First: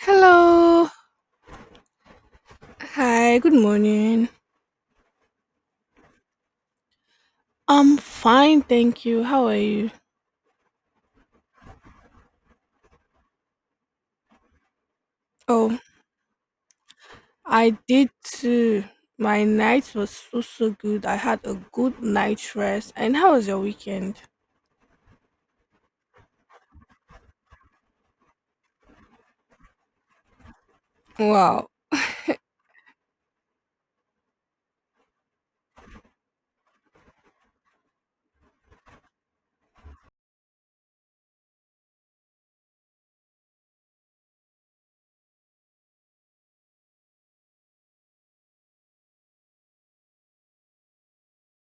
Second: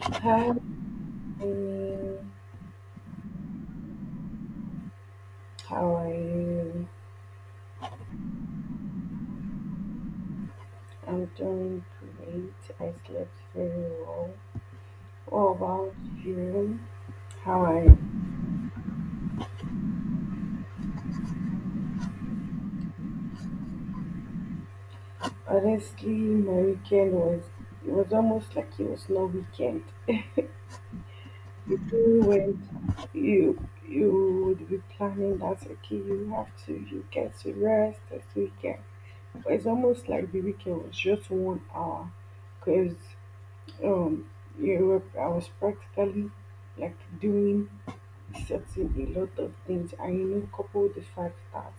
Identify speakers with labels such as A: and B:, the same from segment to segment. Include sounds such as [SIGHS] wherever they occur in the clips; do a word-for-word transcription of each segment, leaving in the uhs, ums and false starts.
A: Hi,
B: Hello.
A: Amy.
B: Hi, good morning.
A: How are you?
B: I'm fine, thank you. How are you?
A: I'm doing great. I slept very well. What
B: Oh,
A: about you? How
B: I
A: are you?
B: did too. My night was so so good. I had a good night rest. And how was your weekend?
A: Honestly, my weekend was it was almost like it was no weekend.
B: Wow.
A: The day when you you would be planning that okay, you have to you get to rest this weekend. But it's almost like the weekend was just one hour, because um, you were, I was practically like doing setting a lot of things, and you know couple the fact that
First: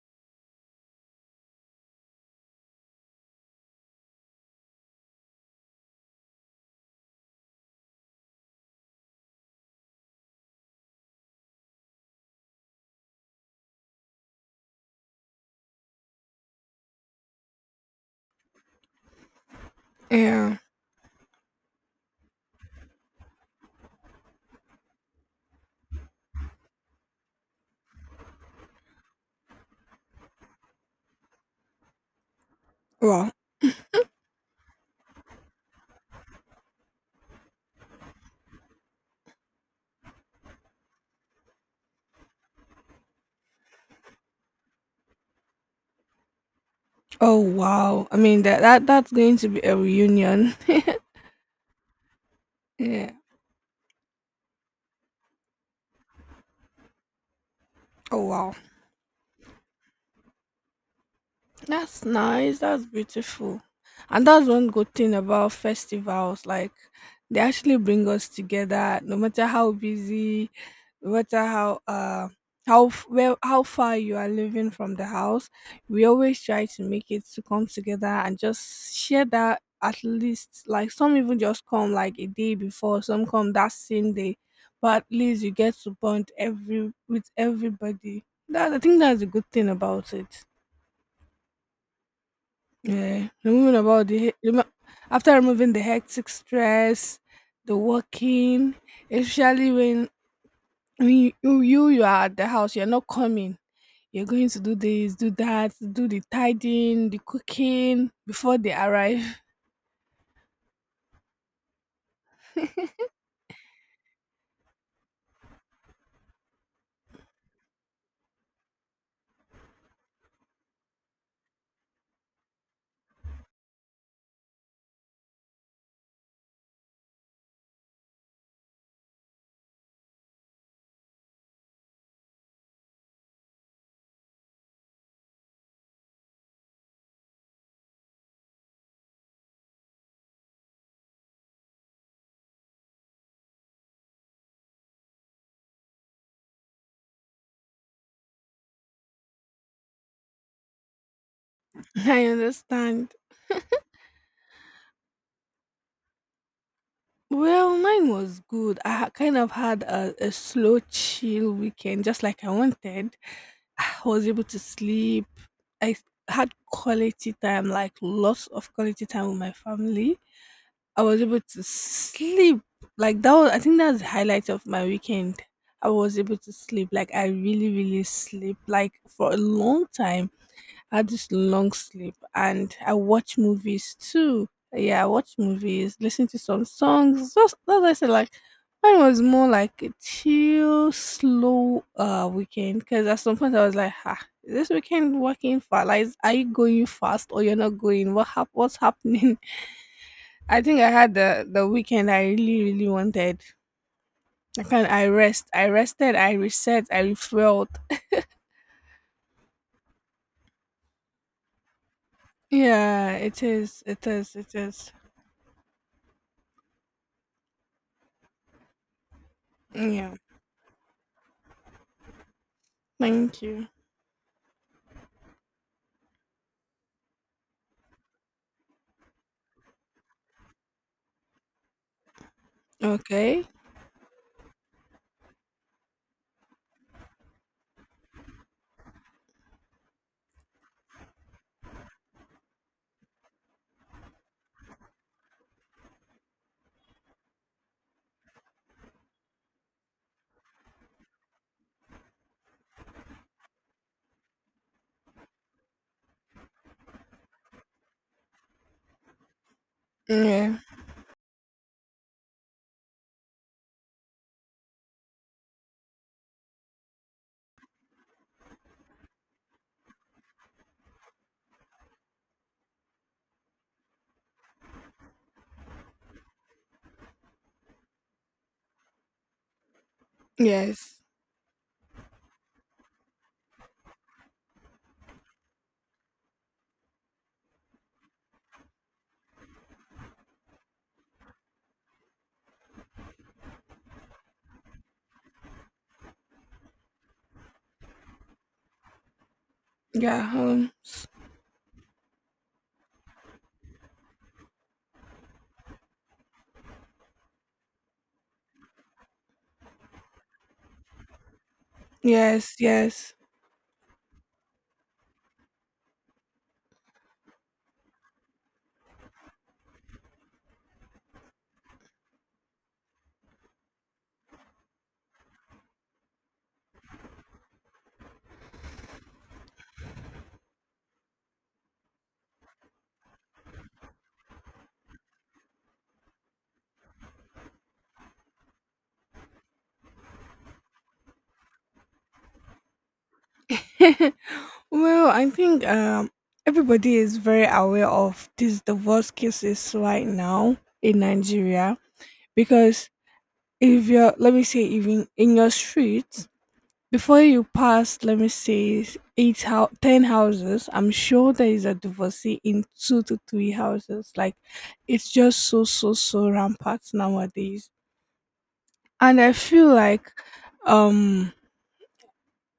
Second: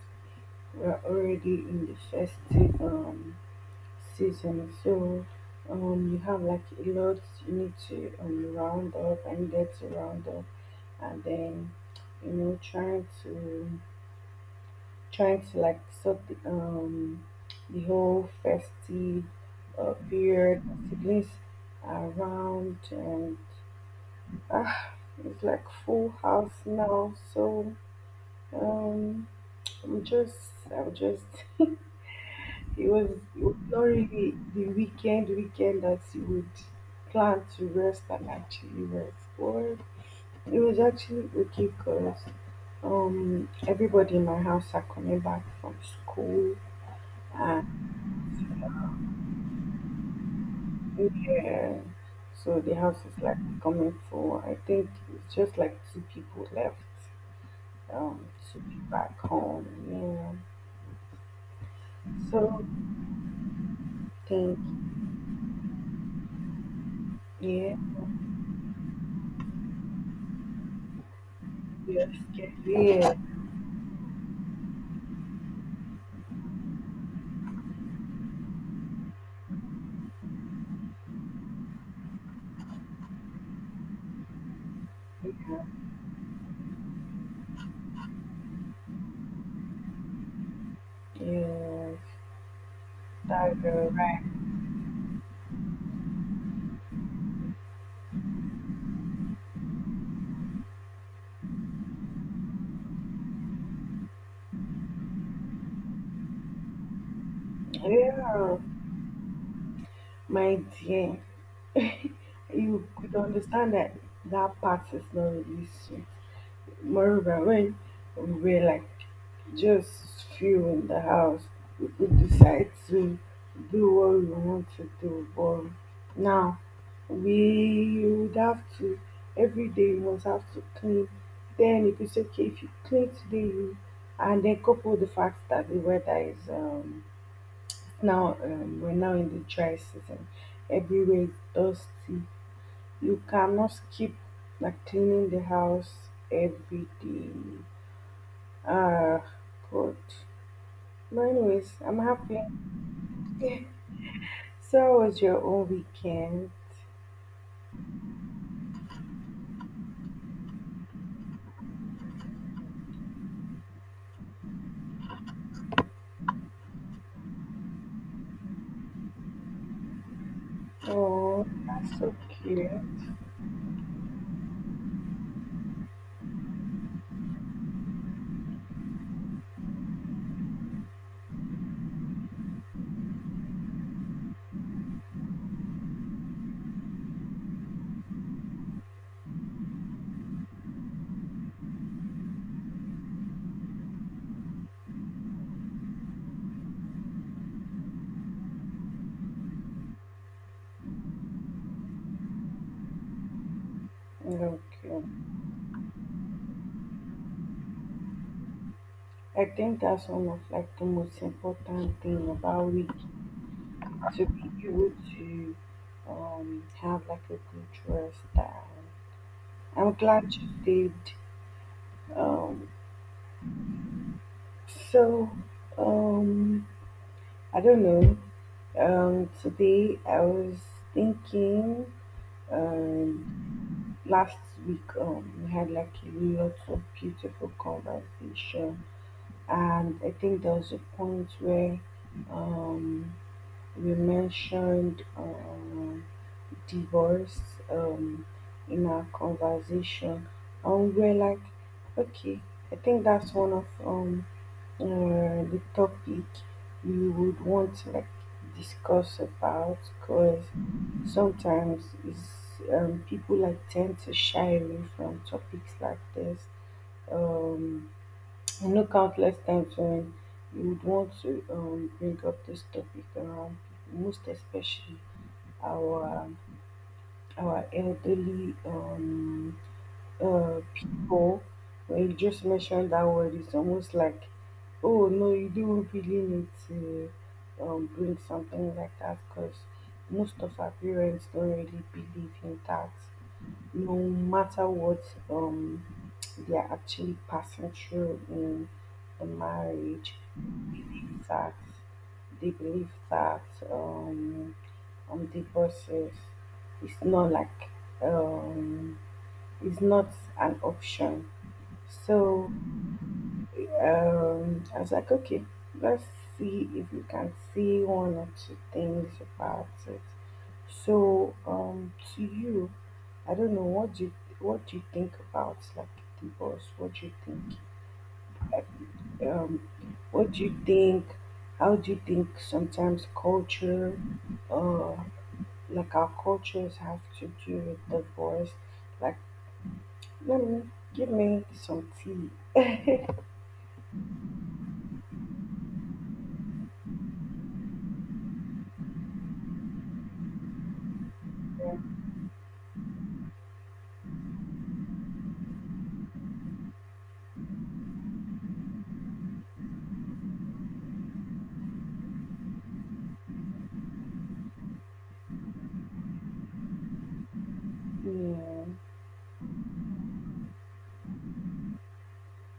A: we're already in the festive um season, so um you have like a lot, you need to um round up and get to round up, and then you know trying to trying to like sort the um the whole festive uh,
B: Yeah.
A: period, siblings around, and ah it's like full house now, so um I'm just, I'm just. It was,
B: Wow.
A: it was not really the weekend, weekend that you would plan to rest and actually rest. Or it was actually okay because um everybody in my house are coming back from school,
B: Oh
A: and
B: wow. I mean that that that's going to be a reunion. [LAUGHS]
A: yeah, so the house
B: Yeah.
A: is like coming full. I think it's just like two people left,
B: Oh
A: um
B: wow.
A: to be back home. Yeah.
B: That's nice.
A: So
B: That's beautiful. And that's
A: think,
B: one good thing about festivals. Like, they
A: yeah,
B: actually bring us together, no matter how busy, no matter how
A: we are
B: uh
A: scared.
B: how f-
A: Yeah.
B: well how far you are living from the house. We always try to make it to come together and just share that, at least like some even just come like a day before, some come that same day. But at least you get to bond every with everybody. That I think that's a good thing about it.
A: Yes,
B: Yeah,
A: that's
B: removing
A: uh,
B: about
A: right.
B: the remo- after removing the hectic stress, the working, especially when when you, you you you are at the house, you're not coming. You're going to do this, do that, do the tidying, the cooking before
A: Yeah,
B: they arrive.
A: my dear, [LAUGHS] you could understand that that part is not really sweet. Moreover, when we were like just few in the house, we could decide to do what we want to do. But now we would have to every day you must have to clean. Then if it's okay if you clean today, you, and then couple the fact that the weather is um now, um, we're now in the dry season. Everywhere is dusty. You cannot keep like cleaning the house every day. Ah, God. But anyways, I'm
B: [LAUGHS] I
A: happy.
B: understand.
A: [LAUGHS] So, how was your own weekend?
B: Well, mine was good. I ha- kind of had a, a slow, chill weekend, just like I wanted. I was able to sleep. I had quality time, like lots of quality time with my family. I was able
A: Oh,
B: to
A: that's so
B: sleep.
A: cute.
B: Like that was, I think that's the highlight of my weekend. I was able to sleep. Like I really, really sleep. Like for a long time had this long sleep, and I watch movies too. Yeah, I watch movies, listen to some songs. Just that's why I said like mine was more like a chill, slow uh weekend. Because at some point I was like, ah, is this weekend working fast? Like, is- are you going fast or you're not going? What hap- What's happening? [LAUGHS] I think I had the the weekend I really really wanted.
A: Okay.
B: I can I rest, I rested, I reset, I refueled.
A: I think that's one of like the most important thing about week
B: Yeah, it is, it
A: to
B: is,
A: be
B: it is.
A: able to um have like a good rest. And I'm
B: Yeah,
A: glad you did. Um,
B: thank you.
A: so, um, I don't know. Um, today I was thinking,
B: Okay.
A: um, last week, um, we had like a lot of beautiful conversation, and I think there was a point where, um, you mentioned um, divorce um, in our conversation, and we're like, okay, I think that's one of um, uh, the topic we would want to like discuss about, because
B: Yeah.
A: sometimes is um, people like tend to shy away from topics like this. Um, I know countless times when you would want to um, bring up this topic around people, most especially our our elderly um, uh,
B: Yes.
A: people. When you just mentioned that word, it's almost like, oh no, you do really need to um, bring something like that, because most of our parents don't really believe in that, no matter what um they are actually passing through in the marriage.
B: Yeah. Um,
A: Believe that They believe that um, um divorces is not like um it's not an option, so
B: yes. Yes.
A: um, I was like, okay, let's see if we can see one or two things about it. So, um, to you, I don't know, what do you what do you think about like divorce? What do you think? Like, um, what do you think? How do you think sometimes culture, uh, like our cultures have to do with divorce? Like, let me give me some tea.
B: [LAUGHS] well, I think um everybody is very aware of these divorce cases right now in
A: Yeah,
B: Nigeria, because if you're, let me say, even in your streets, before you pass, let me say, eight how ten houses, I'm sure there is a divorcee in two to three houses. Like, it's just so so so rampant nowadays.
A: yeah,
B: And I feel like, um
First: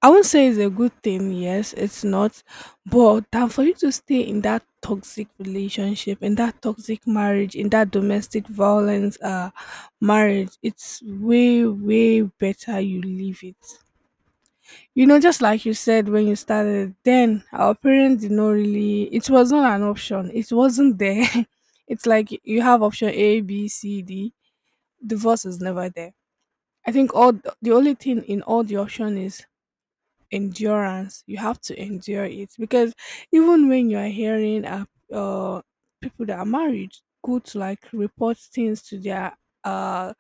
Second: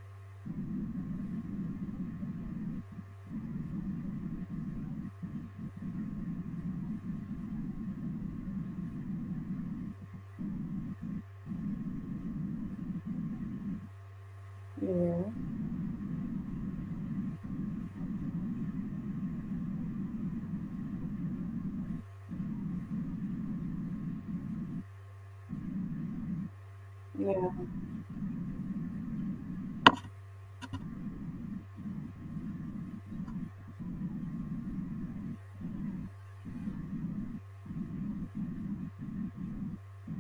B: I won't say it's a good thing, yes, it's not, but than for you to stay in that toxic relationship, in that toxic marriage, in that domestic violence uh marriage, it's way way better you leave it. You know, just like you said, when you started, then our parents did not really, it was not an option, it wasn't there. [LAUGHS] It's like you have option A, B, C, D. Divorce is never there. I think all th-
A: yeah.
B: the only thing in all the option is endurance. You have to endure it. Because even when you are hearing, uh, uh people that are married go to like report things to their uh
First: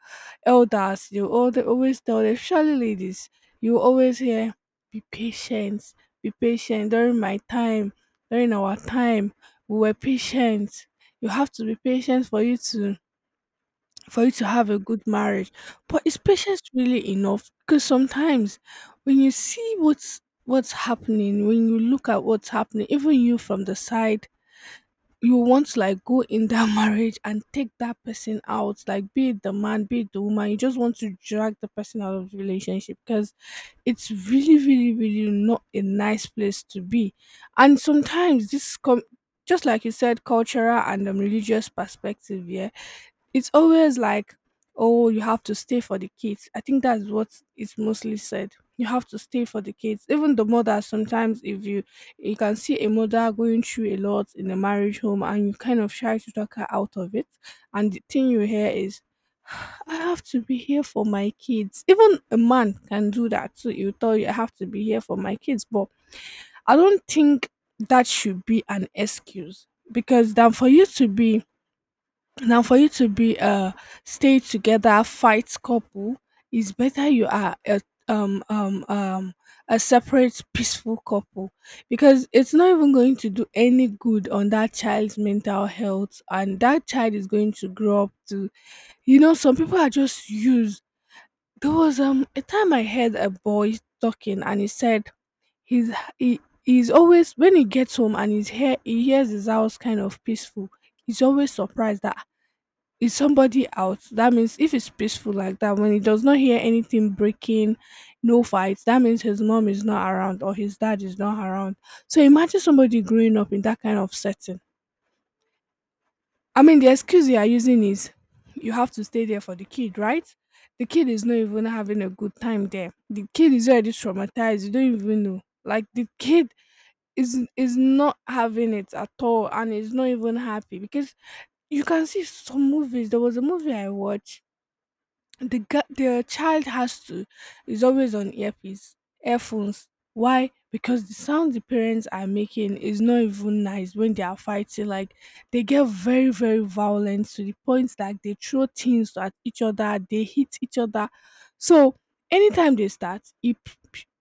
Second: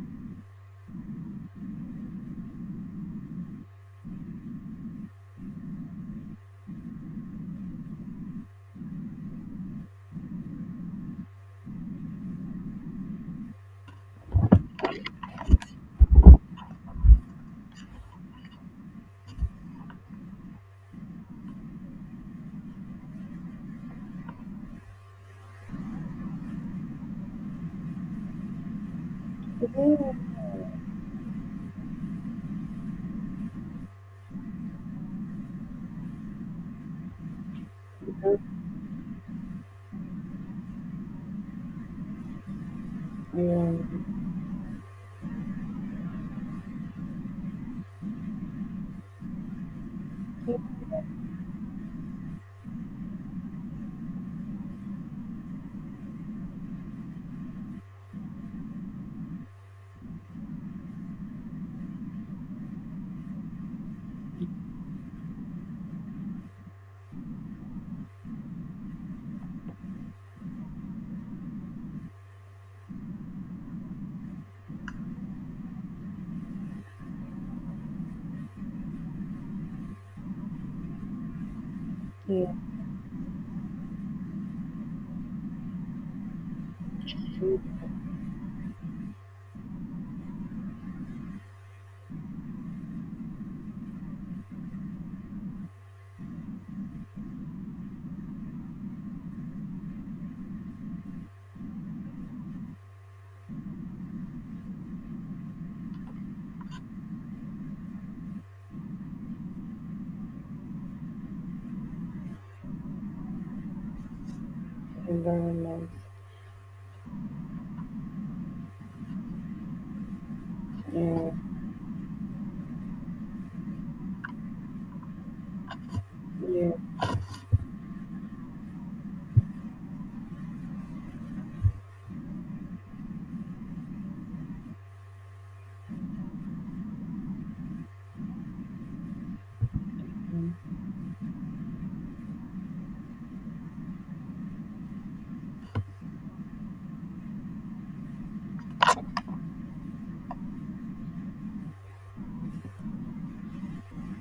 B: elders, you all, they always tell them, surely ladies, you always hear be patient, be patient. During my time, during our time, we were patient. You have to be patient for you to, for you to have a good marriage. But is patience really enough? Because sometimes when you see what's what's happening, when you look at what's happening, even you from the side, you want to like go in that [LAUGHS] marriage and take that person out, like be it the man, be it the
A: Today
B: woman, you just want to drag the person out of the relationship because it's really, really, really not a nice place to be. And
A: we look
B: sometimes this com just like you said, cultural and um, religious perspective, yeah, it's always
A: in
B: like, oh, you have to stay for the kids. I think that's what is mostly said. You have to stay for the kids. Even the mother sometimes, if you, you can see a mother going through a lot in a marriage home, and you kind of try to talk her out of it. And the thing you hear is, I have to be here for my kids. Even a man can do that too. You tell you, I have to be here for my kids. But I don't think that should be an excuse. Because then for you to be now, for you to be a stay together fight couple, it's better you are a um um um a separate peaceful couple, because
A: heat
B: it's not even going to do any good on that child's mental health, and that child is going
A: food
B: to grow up to, you know, some people are just used. There was um a time I heard a boy talking, and he said he's he, he's always, when he gets home and he's here, he hears his house kind of peaceful. He's always surprised that is somebody out. That means if it's peaceful like that, when he does not hear anything breaking, no fights, that means his mom is not around or his dad is not around. So imagine somebody growing up in that kind of setting.
A: environments,
B: I mean, the excuse you are using is you have to stay there for the kid, right? The kid is
A: and
B: not even having a good time there. The kid is already traumatized. You don't even know, like, the kid
A: yeah,
B: is is not having it at all, and is not even happy. Because you can see some movies, there was a movie I watched, the ga- the child has to, is always on earpiece, earphones. Why?
A: mhm,
B: Because the sound the parents are making is not even nice when they are fighting. Like, they get very very violent to the point that they throw things at each other, they hit each other. So anytime they start it,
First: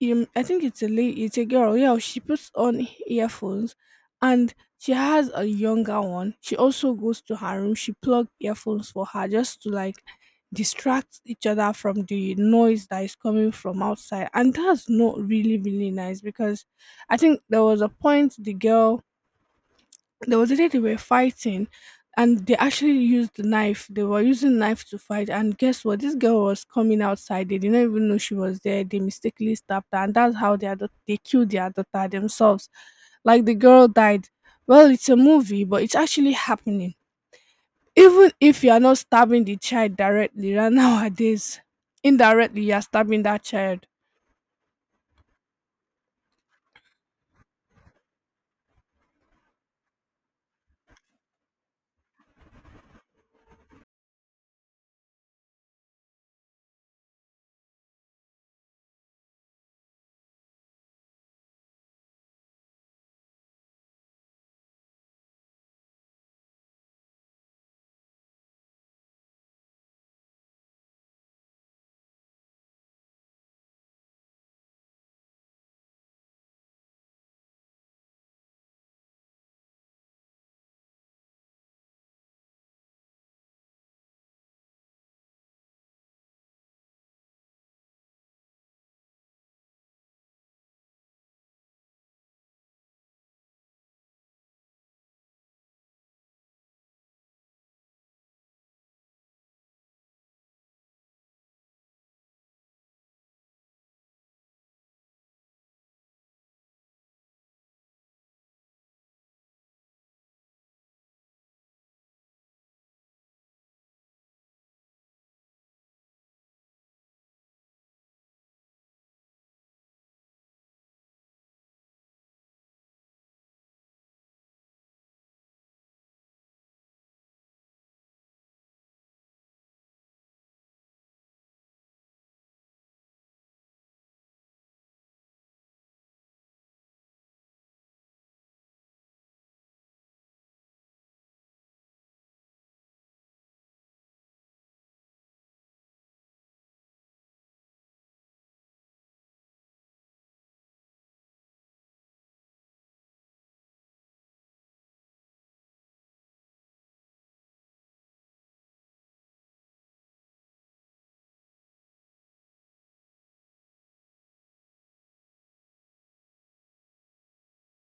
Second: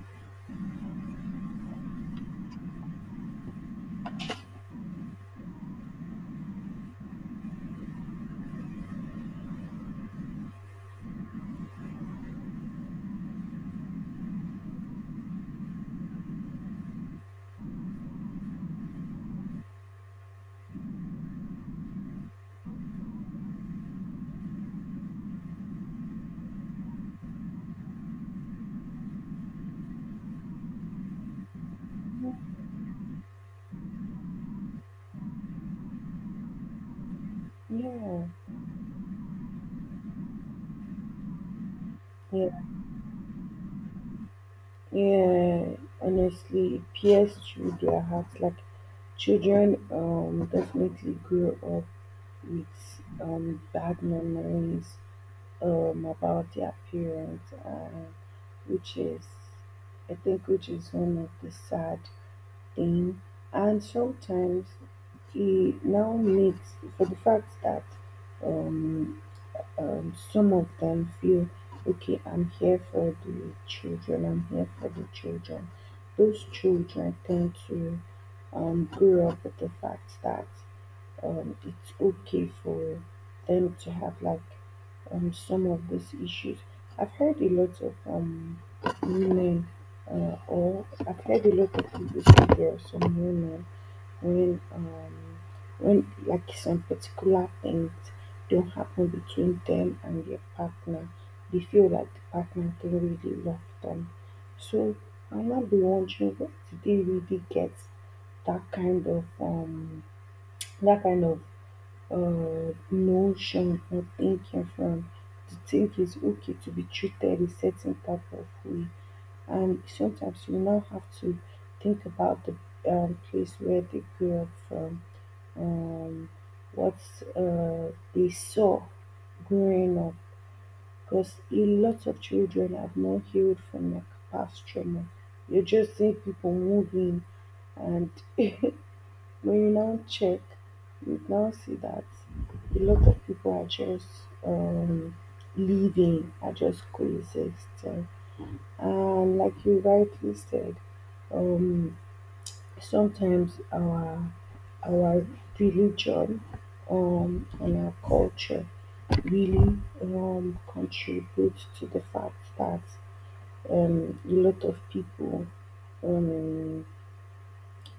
B: um, I think it's a lady, it's a girl, yeah, she puts on earphones. And she has a younger one, she also goes to her room, she plugged earphones for her just to like distract each other from the noise that is coming from outside. And that's not really really nice. Because I think there was a point the girl, there was a day they were fighting, and they actually used the knife, they were using knife to fight, and guess what, this girl was coming outside, they didn't even know she was there, they mistakenly stabbed her, and that's how they, adop- they killed their daughter themselves. Like, the girl died. Well, it's a movie, but it's actually happening.
A: yeah,
B: Even if you are not stabbing the child directly, right? [LAUGHS] Nowadays,
A: yeah,
B: indirectly you are stabbing that child.
A: yeah. Honestly, it peers through their hearts. Like children, um, definitely grow up with um bad memories um about their parents, uh, which is, I think, which is one of the sad in, and sometimes he now makes for the fact that um, um, some of them feel okay, i'm here for the children I'm here for the children. Those children tend to um, grow up with the fact that um, it's okay for them to have like um, some of these issues. I've heard a lot of um, women, uh, or I've heard a lot of people say there are some women when um, when like some particular things don't happen between them and their partner, they feel like the partner don't really love them. So I might be wondering, what do they really get that kind of um that kind of uh, notion or thinking from, to think it's okay to be treated a certain type of way. And sometimes you now have to think about the um, place where they grew up from, um, what uh, they saw growing up. Because a lot of children have not healed from their past trauma. You just see people moving, and [LAUGHS] when you now check, you now see that a lot of people are just um, living, are just coexisting. And like you rightly said, um, sometimes our our religion um, and our culture really um, contributes to the fact that um, a lot of people um,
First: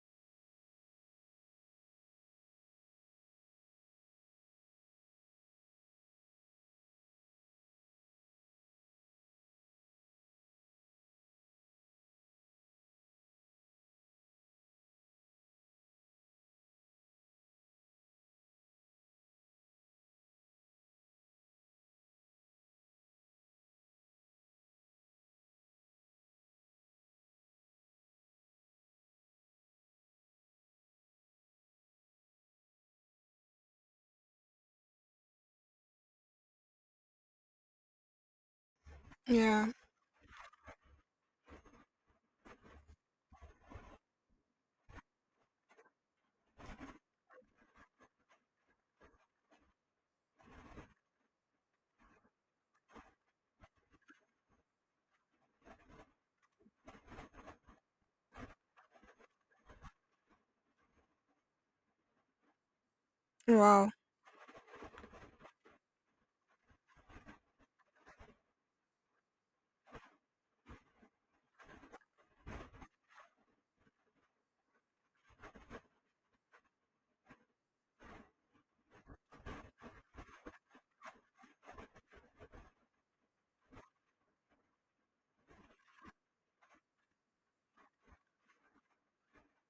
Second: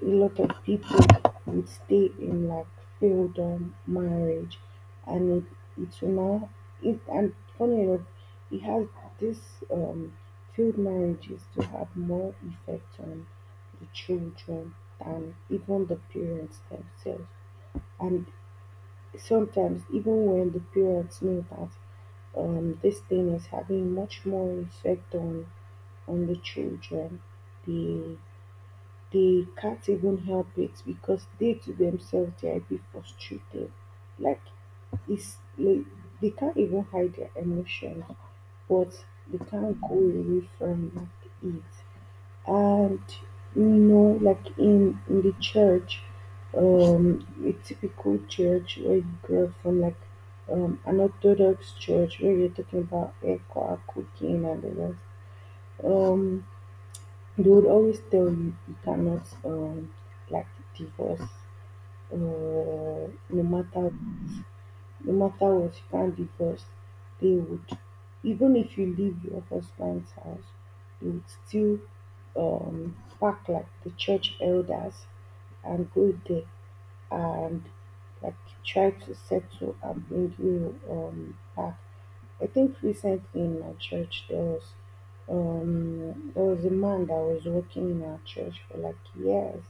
A: a lot of people would stay in like failed um, marriage, and it, it will now it and funny enough it has this um failed marriages to have more effect on the children than even the parents themselves. And sometimes even when the parents know that um this thing is having much more effect on on the children, they they can't even help it, because they to themselves they are a bit frustrated. Like, it's like, they can't even hide their emotions, but they
B: Yeah.
A: can't go away from like it. And you know, like in, in the church, um, a typical church where you grow up from, like um, an Orthodox church where you're talking about air cooking and the rest. Um, they would always tell you you cannot um like divorce, uh, no
B: Wow.
A: matter no matter what, you can't divorce. They would Even if you leave your husband's house, they would still um pack like the church elders and go there and like try to settle and bring you um back. I think recently in my church there was, um there was a man that was working in our church for like years.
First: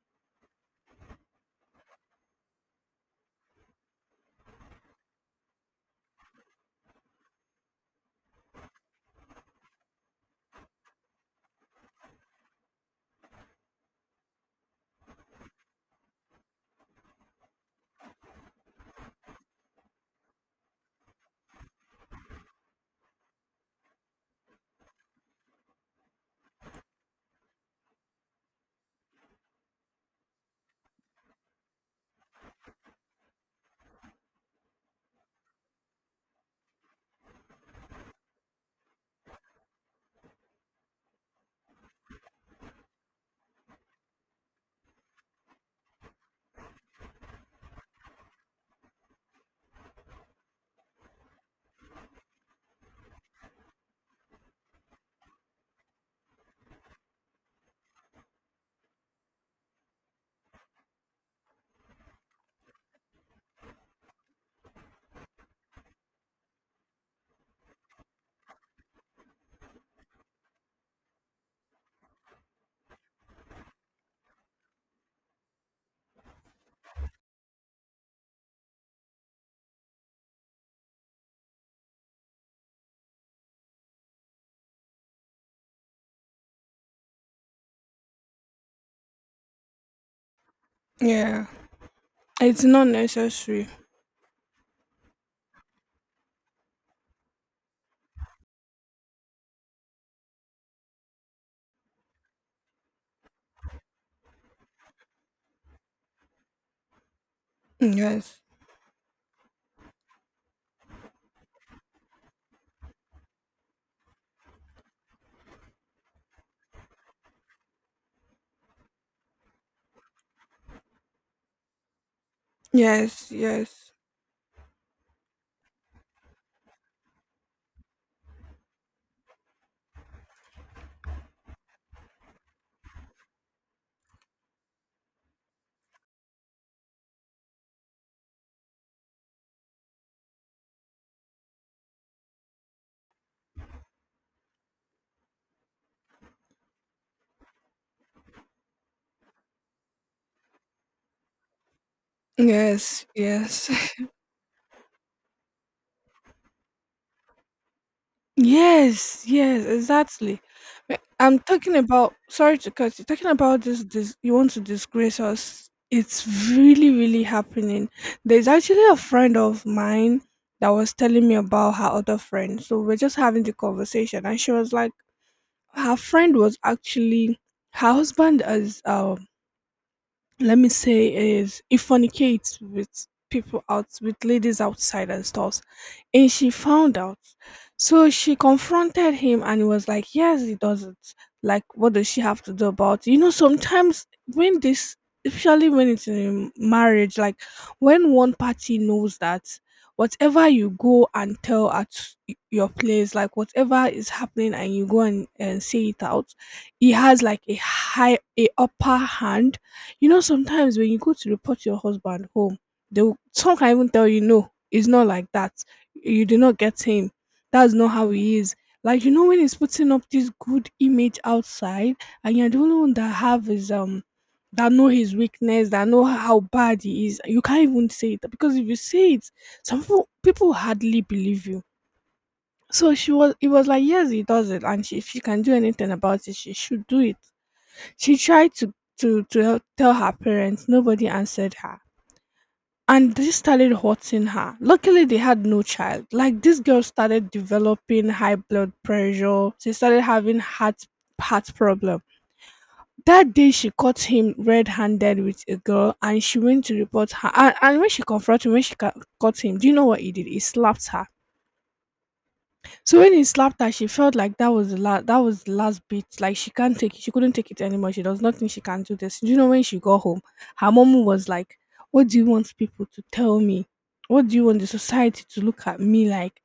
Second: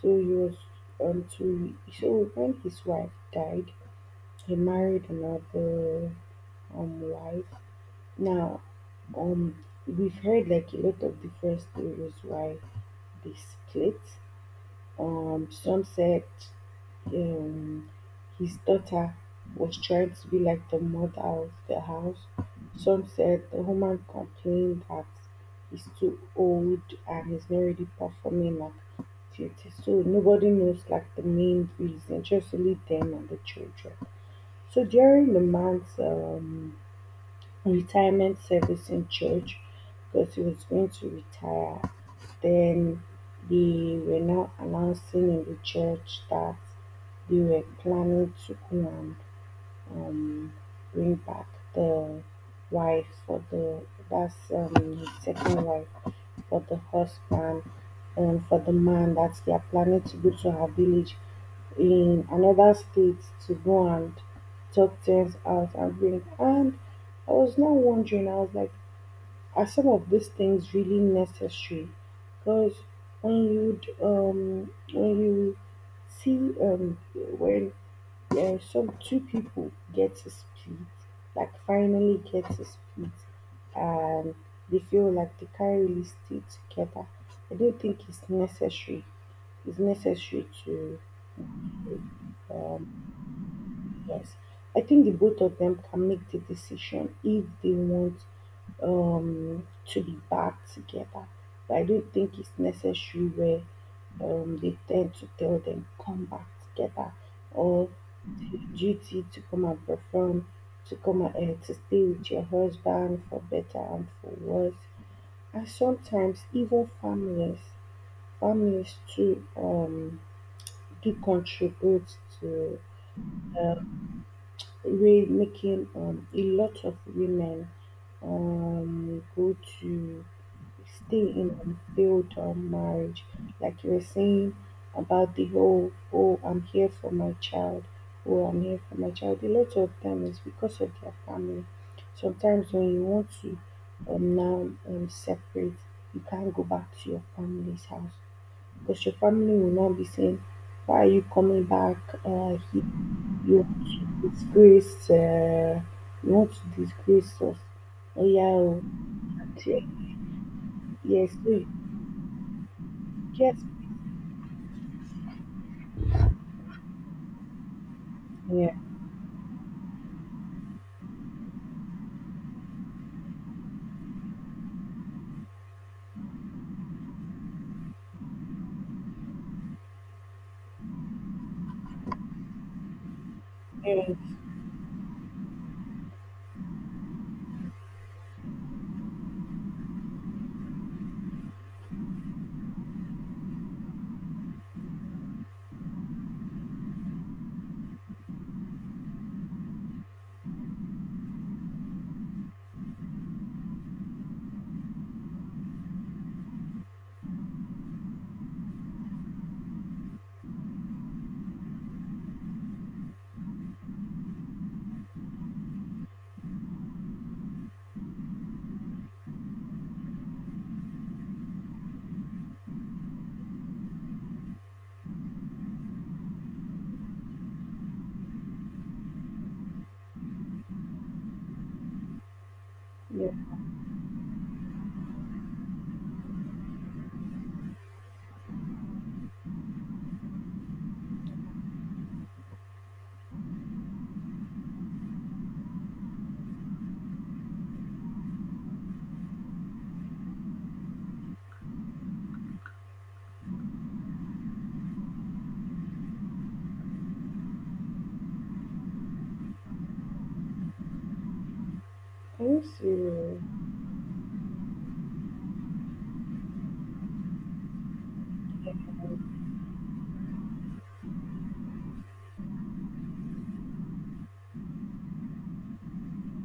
A: So he was um to so when his wife died, he married another um wife. Now um we've heard like a lot of different stories why they split. Um some said um, his daughter was trying to be like the mother of the house. Some said the woman complained that he's too old and he's not really performing like duty. So nobody knows like the main reason, just only them and the children. So during the months, um, retirement service in church, because he was going to retire. Then they were now announcing in the church that they were planning to go and um, bring back the wife for the that's, um, his second wife for the husband, and for the man, that they are planning to go to her village in another state to go and talk things out and bring. And I was now wondering, I was like, are some of these things really necessary? Because when you'd um when you see, um when uh, some two people get to split, like finally get to split, and they feel like they can't really stay together. I don't think it's necessary it's necessary to
B: Yeah. It's not
A: um,
B: necessary.
A: yes. I think the both of them can make the decision if they want, um, to be back together. But I don't think it's necessary where, um, they tend to tell them come back together, or
B: Yes.
A: "It's duty to come and perform, to come and uh, to stay with your husband for better and for worse." And sometimes even families, families too. Um, He contribute to
B: Yes. Yes.
A: um, re- making um, a lot of women um, go to stay in unfilled um, marriage. Like you were saying about the whole, oh, I'm here for my child, oh, I'm here for my child. A lot of them is because of their family. Sometimes when you want to um, now um, separate, you can't go back to your family's house, because your family will not be saying, "Why are you coming back? Uh, he,
B: Yes.
A: you
B: Yes.
A: want
B: [LAUGHS]
A: to disgrace, uh, you want to disgrace us." Oh, yeah, oh,
B: Yes, yes,
A: yeah,
B: exactly. But
A: yes,
B: I'm
A: we
B: talking about, sorry to cut you, talking
A: yes,
B: about this, this, you want to disgrace us. It's really, really happening. There's
A: yeah,
B: actually a friend of mine that was telling me about her other friend. So we're just having the conversation, and she was like, her friend was actually, her husband is, um let me say, is, he fornicates with people out,
A: yeah,
B: with ladies outside and stuff. And she found out, so she confronted him, and he was like, yes, he does it, like, what does she have to do about it? You know, sometimes when this, especially when it's in a marriage, like, when one party knows that whatever you go and tell at y- your place, like whatever is happening, and you go and, and say it out, he has like a high a upper hand. You know, sometimes when you go to report your husband home, they will, some can even tell you, no, it's not like that. You did not get him. That's not how he is. Like, you know, when he's putting up this good image outside, and you're the only one that have his um, that know his weakness, that know how bad he is, you can't even say it, because if you say it, some people people hardly believe you. So she
A: yeah.
B: was, it was like, yes, he does it, and she, if she can do anything about it, she should do it. She tried to to to hel- tell her parents. Nobody answered her, and this started hurting her. Luckily, they had no child. Like, this girl started developing high blood pressure. She started having heart heart problem. That day, she caught him red-handed with a girl, and she went to report her. And, and when she confronted him, when she ca- caught him, do you know what he did? He slapped her.
A: Are you
B: So when he
A: serious?
B: slapped her, she felt like that was the last that was the last bit. Like, she can't take it. She couldn't take it anymore. She does not think she
A: Yeah,
B: can do this. Do
A: yeah,
B: you know when she got home, her mom was like, "What do you want people to tell me? What do you want the society to look at me like?"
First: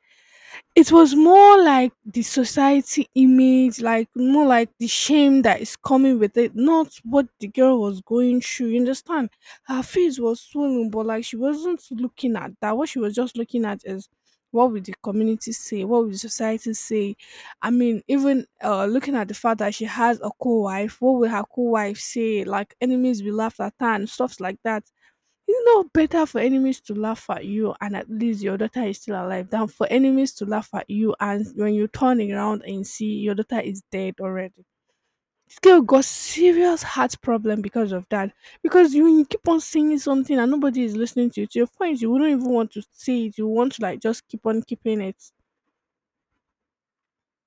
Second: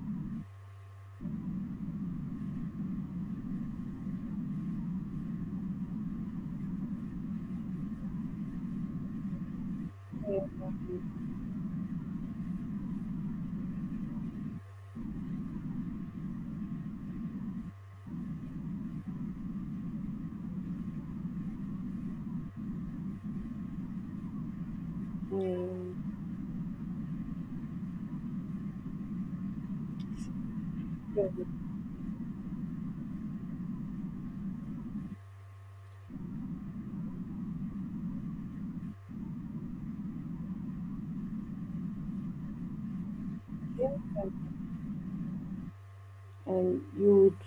B: It was more like the society image, like more like the shame that is coming with it, not what the girl was going through. You understand? Her face was
A: yeah,
B: swollen, but like she wasn't looking at that. What she was just looking at is what would the community say? What would the society say? I mean, even uh, looking at the fact that she has a co wife, what will her co wife say? Like, enemies will laugh at her and stuff like that. It's not
A: yeah,
B: better for enemies to laugh at you and at least your daughter is still alive than for enemies to laugh at you
A: yeah,
B: and when you turn around and see your daughter is dead already. This girl got serious heart problem because of that. Because you, you keep on saying something and nobody is listening to you. To your point, you wouldn't even want to say it. You want to
A: yeah.
B: like just keep on keeping it.
A: And you would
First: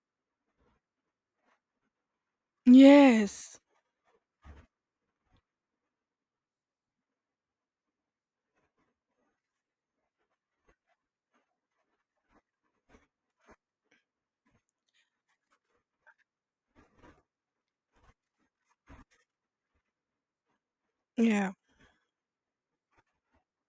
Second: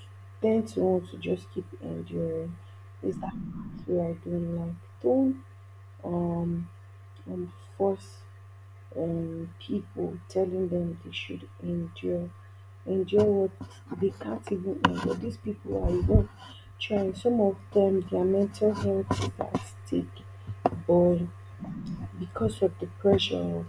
A: tend to want to just keep enduring. Is that
B: Yes.
A: what I don't like? Don't um um force um, people, telling them they should endure, endure what they can't even endure. These people are even trying. Some of them, their mental health is at stake, but
B: Yeah.
A: because of the pressure of,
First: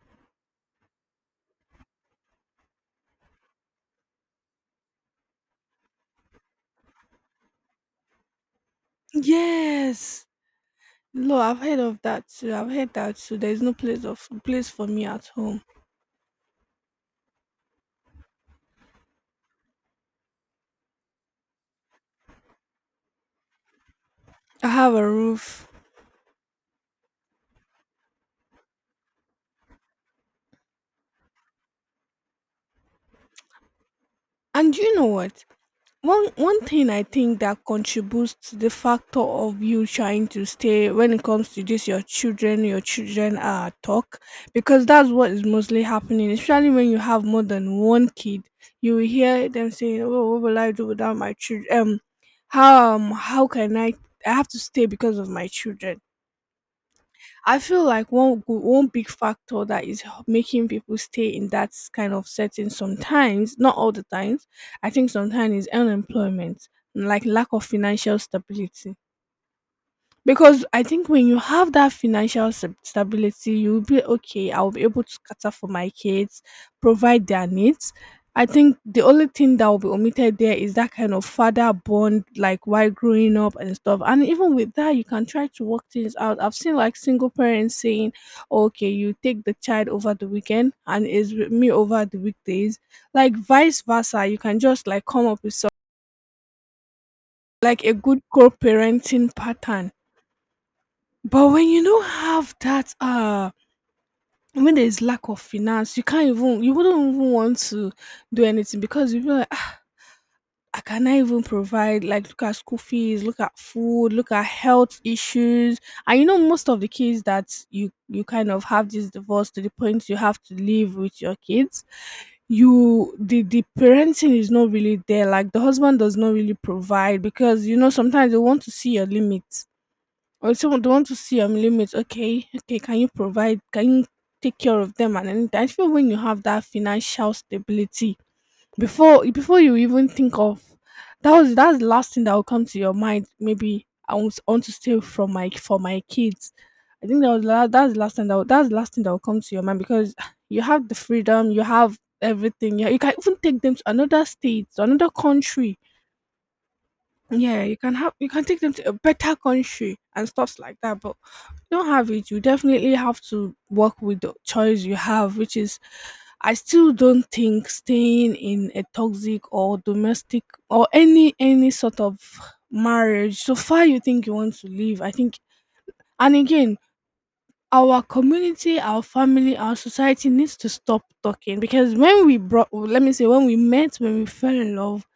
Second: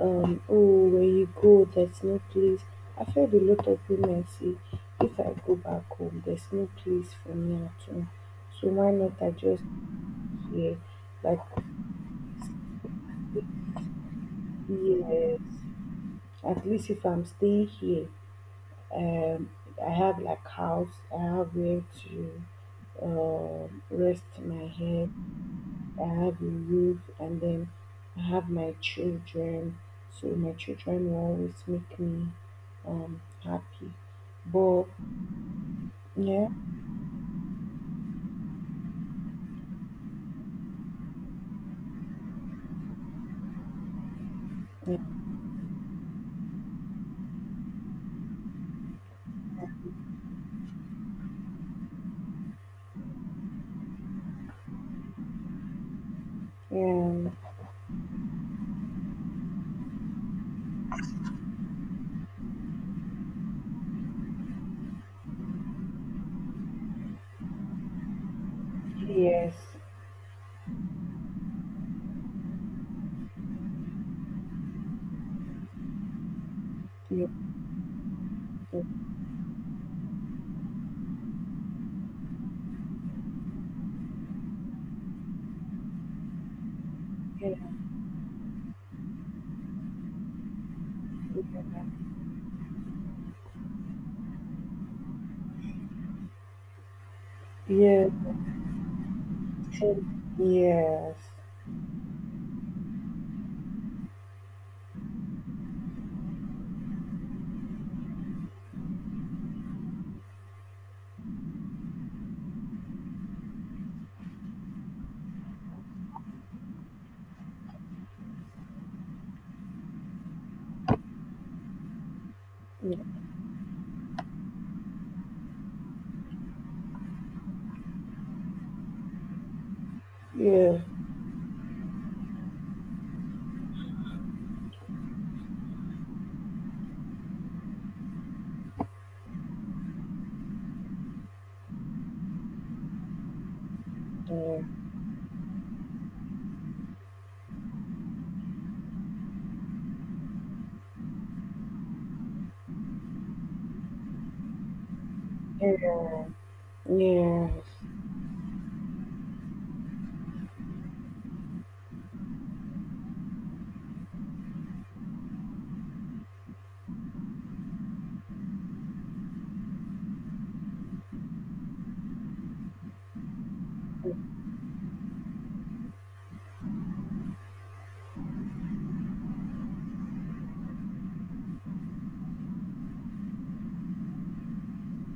A: um, oh, where you go, there's no place. I've heard a lot of women say, if I go back home, there's no place for me at home. So why not I just
B: Yes.
A: stay here?
B: No,
A: Like,
B: I've heard of that too. I've heard that too. There's no place of place for me at
A: yes,
B: home.
A: at least if I'm staying here, Um, I have like house. I have where to um rest my
B: I have a
A: head.
B: roof.
A: I have a roof, and then I have my children. So my children will always make me um happy.
B: And
A: But
B: you know what? One
A: yeah,
B: one thing I think that contributes to the factor of you trying to stay when it comes to this your children your children uh, talk because
A: yeah,
B: that's what is mostly happening, especially when you have more than one kid. You will hear them saying, oh, what will I do without my children, um how, um how can I I have to stay because of my children.
A: um,
B: I feel like one go- one big factor that is h- making people stay in that kind of setting sometimes, not all the times, I think sometimes is unemployment, like lack of financial stability,
A: yes,
B: because I think when you have that financial stab- stability, you'll be okay. I'll be able to cater for my kids, provide
A: yeah,
B: their needs. I think
A: yeah,
B: the only thing that will be omitted there is that kind of father bond, like while growing up and stuff. And even with that, you can try to work things out. I've seen like single
A: yeah,
B: parents saying, "Oh, okay, you take the child over the weekend and is with me
A: yes,
B: over the weekdays. Like vice versa," you can just like come up with some,
A: yeah,
B: like a
A: yeah,
B: good
A: yeah,
B: co parenting pattern. But when you don't have that, uh, when there's lack of finance, you can't even, you wouldn't even want to do anything because you be like, ah, I cannot even provide, like, look at school fees, look at food, look at health issues. And you know, most of the kids that you, you kind of have this divorce to the point you have to live with your kids, you, the, the parenting is not really there. Like, the husband does not really provide because, you know, sometimes they want to see your limits, or if someone don't want to see your limits. Okay, okay. Can you provide? Can you take care of them? And any time? I feel when you have that financial stability, before before you even think of that was that's the last thing that will come to your mind. Maybe I want, I want to stay from my for my kids. I think that was la- that's the last thing that will, that's the last thing that will come to your mind because you have the freedom, you have everything. Yeah, you can even take them to another state, to another country.
A: yeah,
B: Yeah, you can have you can take them to a better country and stuffs like that, but you don't have it. You definitely have to work with the choice you have, which is I still don't think staying in a toxic or domestic or any any sort of marriage, so far you think you want to leave? I think, and again, our community, our family, our society needs to stop talking because when we brought let me say, when we met, when we fell in love,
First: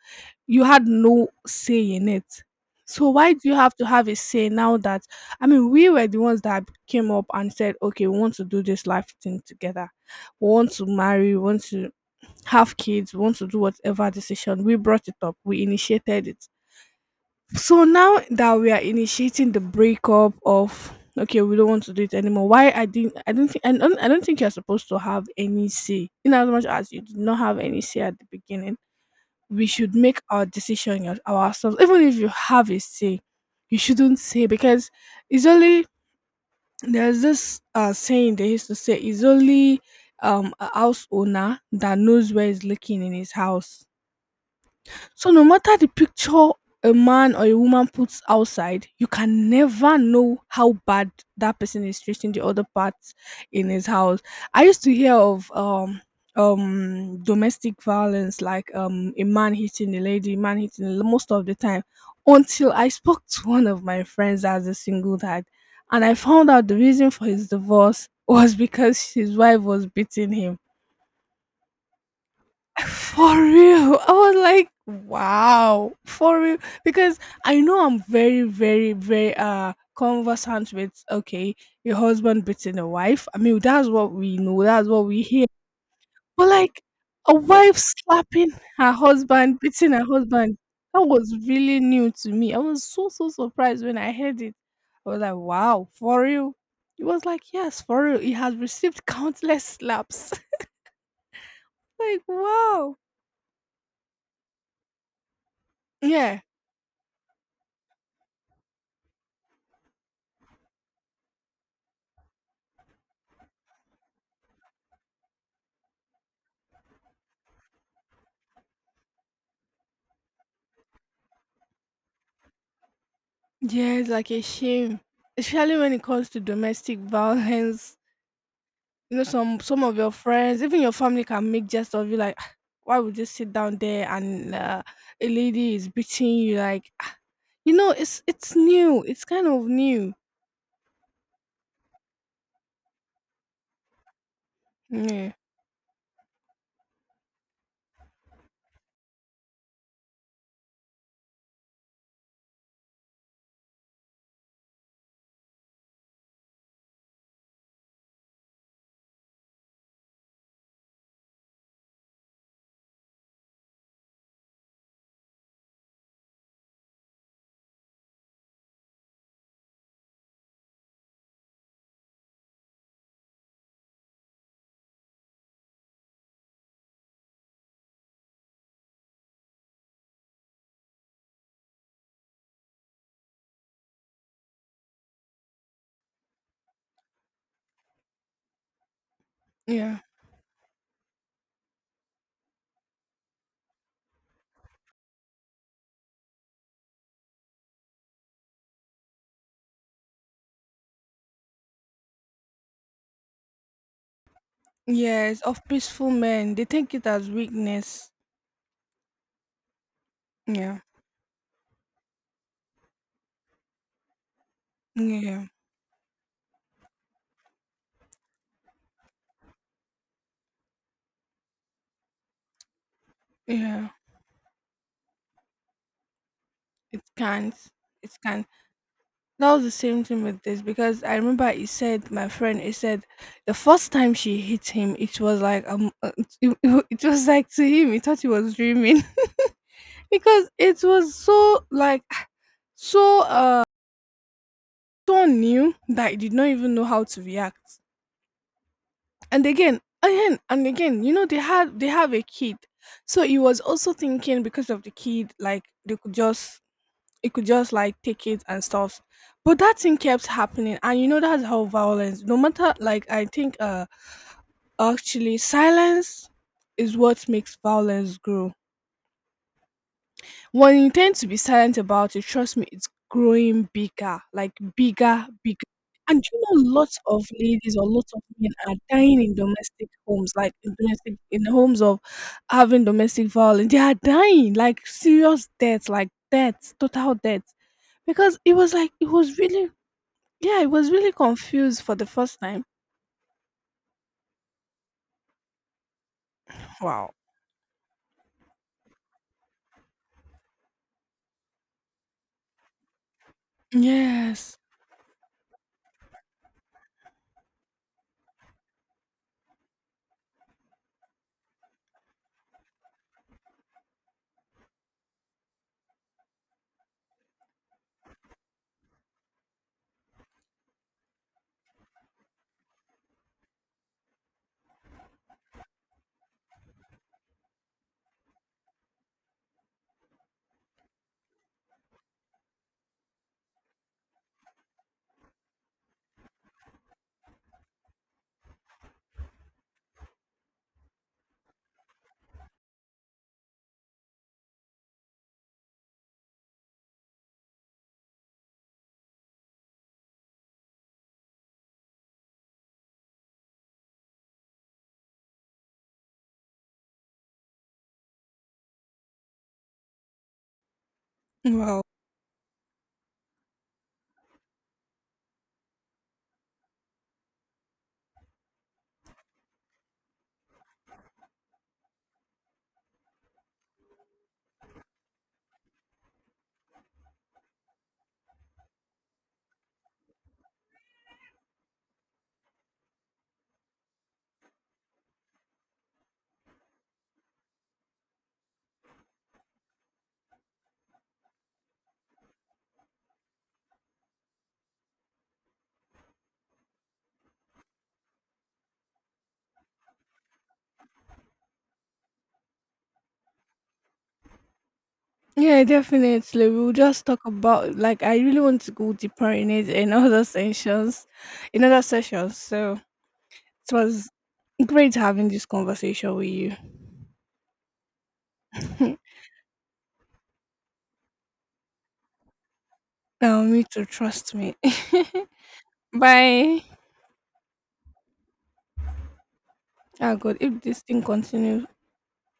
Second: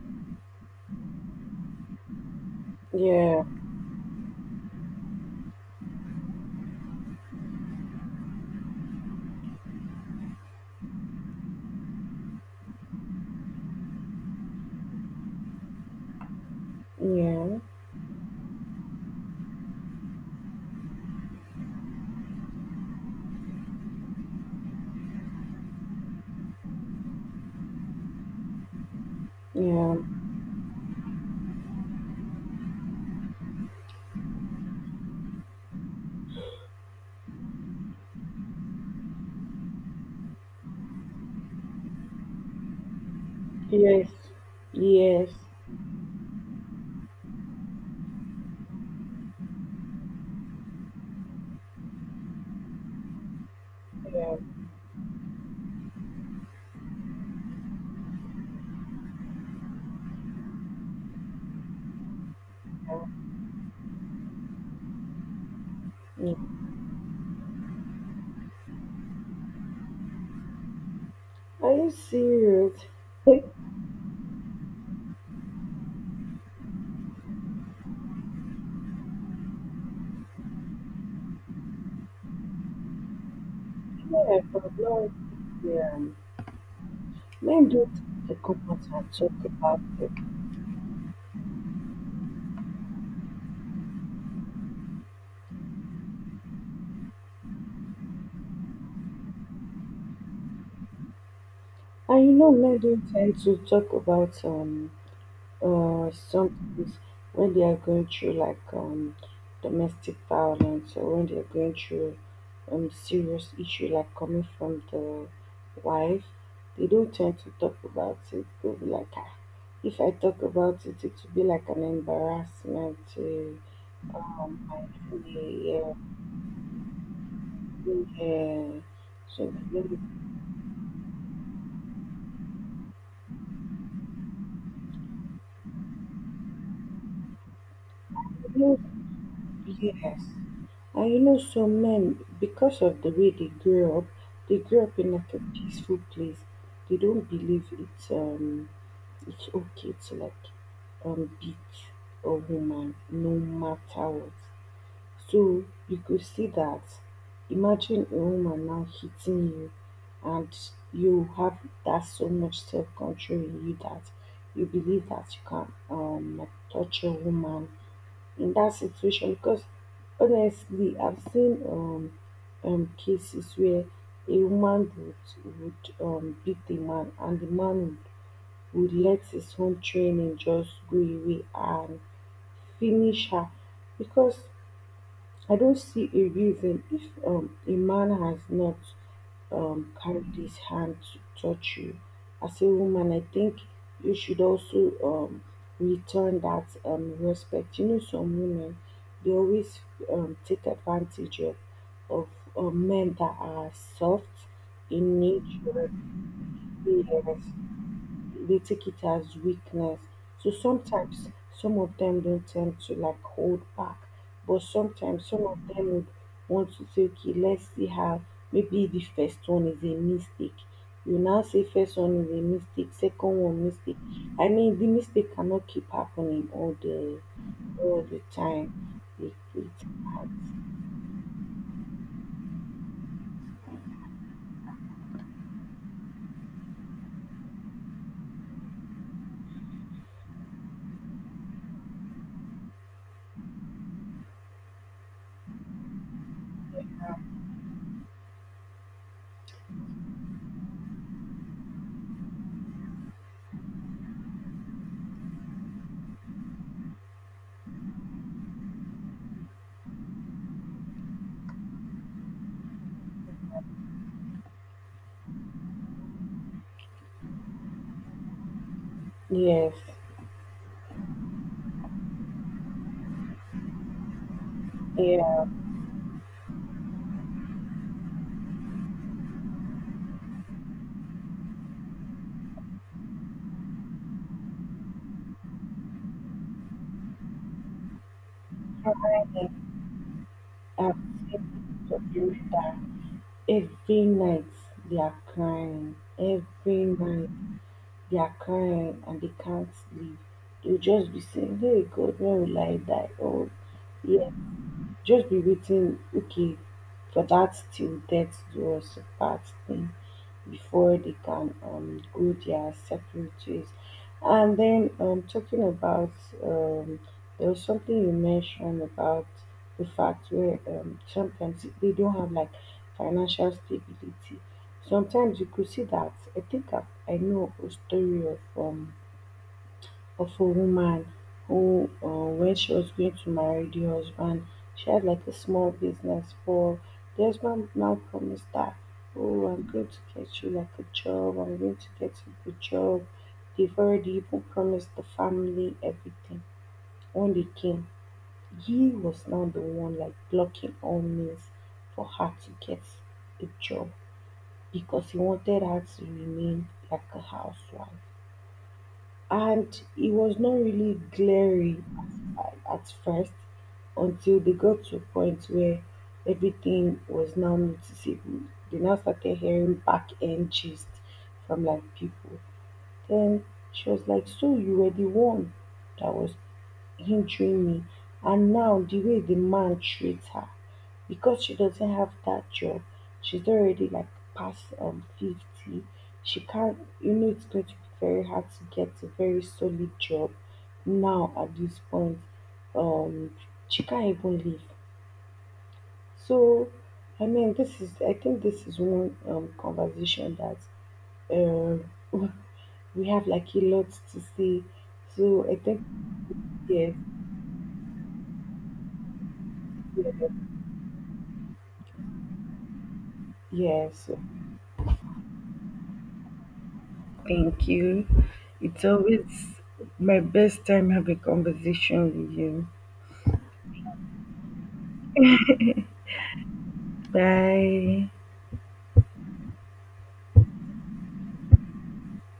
B: you had no say in it. So why do
A: yeah,
B: you have to have a say now that, I mean, we were the ones that came up and said, okay, we want to do this life thing together. We want to marry, we want to have kids, we want to do whatever decision. We brought it up, we initiated it.
A: yeah. Yeah.
B: So now that we are initiating the breakup of, okay, we don't want to do it anymore. Why I didn't I don't think I don't, I don't think you're supposed to have any say. In as much as you did not have any say at the beginning, we should
A: Yeah.
B: make our decision your- ourselves. Even if you have a say, you shouldn't say because it's only, there's this uh, saying they used to say, it's only um a house owner that knows where he's looking in his house.
A: Yes.
B: So
A: Yes.
B: no matter the picture a man or a woman puts outside, you can never know how bad that person is treating the other parts in his house.
A: Yeah.
B: I used to hear of um um domestic violence, like um a man hitting a lady, man hitting a l- most of the time, until I spoke to one of my friends as a single dad, and I found out
A: Mm.
B: the reason for his divorce was because his wife was beating him,
A: Are you serious?
B: for
A: Like,
B: real. I was like, wow. For real. Because I know I'm very, very, very uh conversant with, okay, your husband beating a wife. I mean, that's what we
A: yeah,
B: know,
A: but
B: that's what
A: like,
B: we hear.
A: yeah.
B: But like a
A: Men
B: wife
A: don't talk
B: slapping
A: about
B: her
A: and talk
B: husband,
A: about.
B: beating her husband. That was really new to me. I was so so surprised when I heard it. I was like, wow, for real. It was like, yes, for real. He has received countless slaps. [LAUGHS] Like,
A: And you know, men
B: wow.
A: don't tend to talk about um uh,
B: Yeah.
A: sometimes when they are going through like um, domestic violence or when they are going through um, serious issue like coming from the wife, they don't tend to talk about it. They'll be like, ah, if I talk about it, it will be like an embarrassment to
B: Yes, like a
A: my
B: shame, especially when
A: family.
B: it comes to domestic violence.
A: Yeah,
B: [LAUGHS]
A: yeah.
B: You know,
A: So,
B: some some of your friends, even your family, can make jest of you. Like, "Ah, why would you sit down there and uh, a lady is beating you? Like, ah." You know, it's it's new. It's kind of new.
A: yes. And you know, some men, because of the way they grew up, they grew up in
B: Yeah,
A: like a peaceful place. They don't believe it's um it's okay to like um beat a woman no matter what. So you could see that. Imagine a woman now hitting you, and you have that so much self control in you that you believe that you can um like touch a woman in that situation because honestly I've seen um um cases where a woman would would um beat the man and the man would let his own training just go away and finish her because I don't see a reason if um a man has not um,
B: yeah,
A: carry this hand to touch you. As a woman, I think you should also um, return that um, respect. You know, some women they always um, take advantage of of um, men that are soft in
B: yes. Of
A: nature.
B: peaceful men, they take it as
A: Yes,
B: weakness.
A: they take it as weakness. So
B: Yeah,
A: sometimes some of them don't tend to like hold back, but sometimes
B: yeah,
A: some of them would want to say, okay, let's see how maybe the first one is a mistake. You now say first one is a mistake, second one
B: yeah.
A: mistake. I mean the mistake cannot keep happening all
B: It
A: the
B: can't.
A: all
B: It
A: the
B: can't.
A: time. It,
B: That was
A: it
B: the same thing
A: adds-
B: with this because I remember he said, my friend, he said the first time she hit him, it was like um uh, it, [LAUGHS] it it was like, to him, he thought he was dreaming [LAUGHS] because it was so like [SIGHS] so uh so new that he did not even know how to react, and again again and again, you know, they had they have a kid, so he was also thinking because of the kid, like they could just, it could just like take it and stuff. But that thing kept happening, and you know that's how violence. No matter, like, I think uh actually silence is what makes violence grow.
A: yes,
B: When you tend to be silent about it, trust me, it's growing bigger, like bigger,
A: yeah.
B: bigger. And you know, lots of ladies or lots of men are dying in domestic homes, like in domestic in the homes of having domestic violence. They are dying, like serious deaths, like deaths, total deaths because it was like it was
A: And
B: really, yeah, I was
A: I've
B: really confused for
A: told
B: the
A: you
B: first time.
A: that every night they are crying. Every
B: Wow.
A: night. They are crying and they can't leave. They'll just be saying, Hey God, when will I die? Oh yeah,
B: Yes.
A: just be waiting okay for that till death do us part thing before they can um go their separate ways. And then um talking about um there was something you mentioned about the fact where um sometimes they don't have like financial stability. Sometimes you could see that I think I, I know a story of um of a woman who um wen she was going to marry the husband she had like a small business for. The husband now promised her, oh, I'm going to get you like a job, I'm going to get you a good job. They've already even promised the family everything. When they came, he was now the one like blocking all means for her to get a job, because he wanted her to remain like a housewife, and it was not really
B: Wow.
A: glaring at, at first, until they got to a point where everything was now noticeable. They now started hearing back end gist from like people. Then she was like, so you were the one that was hindering me. And now the way the man treats her, because she doesn't have that job, she's already like past um fifty. She can't, you know, it's going to be very hard to get a very solid job now at this point. Um, she can't even live. So, I mean, this is, I think this is one um, conversation that um we have like a lot to say. So I
B: Yeah,
A: think
B: definitely. We'll
A: yes,
B: just talk about, like, I really want to go deeper in it in [LAUGHS] other sessions, in other sessions. So it
A: yes.
B: was
A: So,
B: great having this conversation with you.
A: thank you. It's
B: [LAUGHS]
A: always my best time having conversation with you.
B: Now me too. Trust me. [LAUGHS] Bye.
A: Bye.
B: Ah, God, if this thing continues.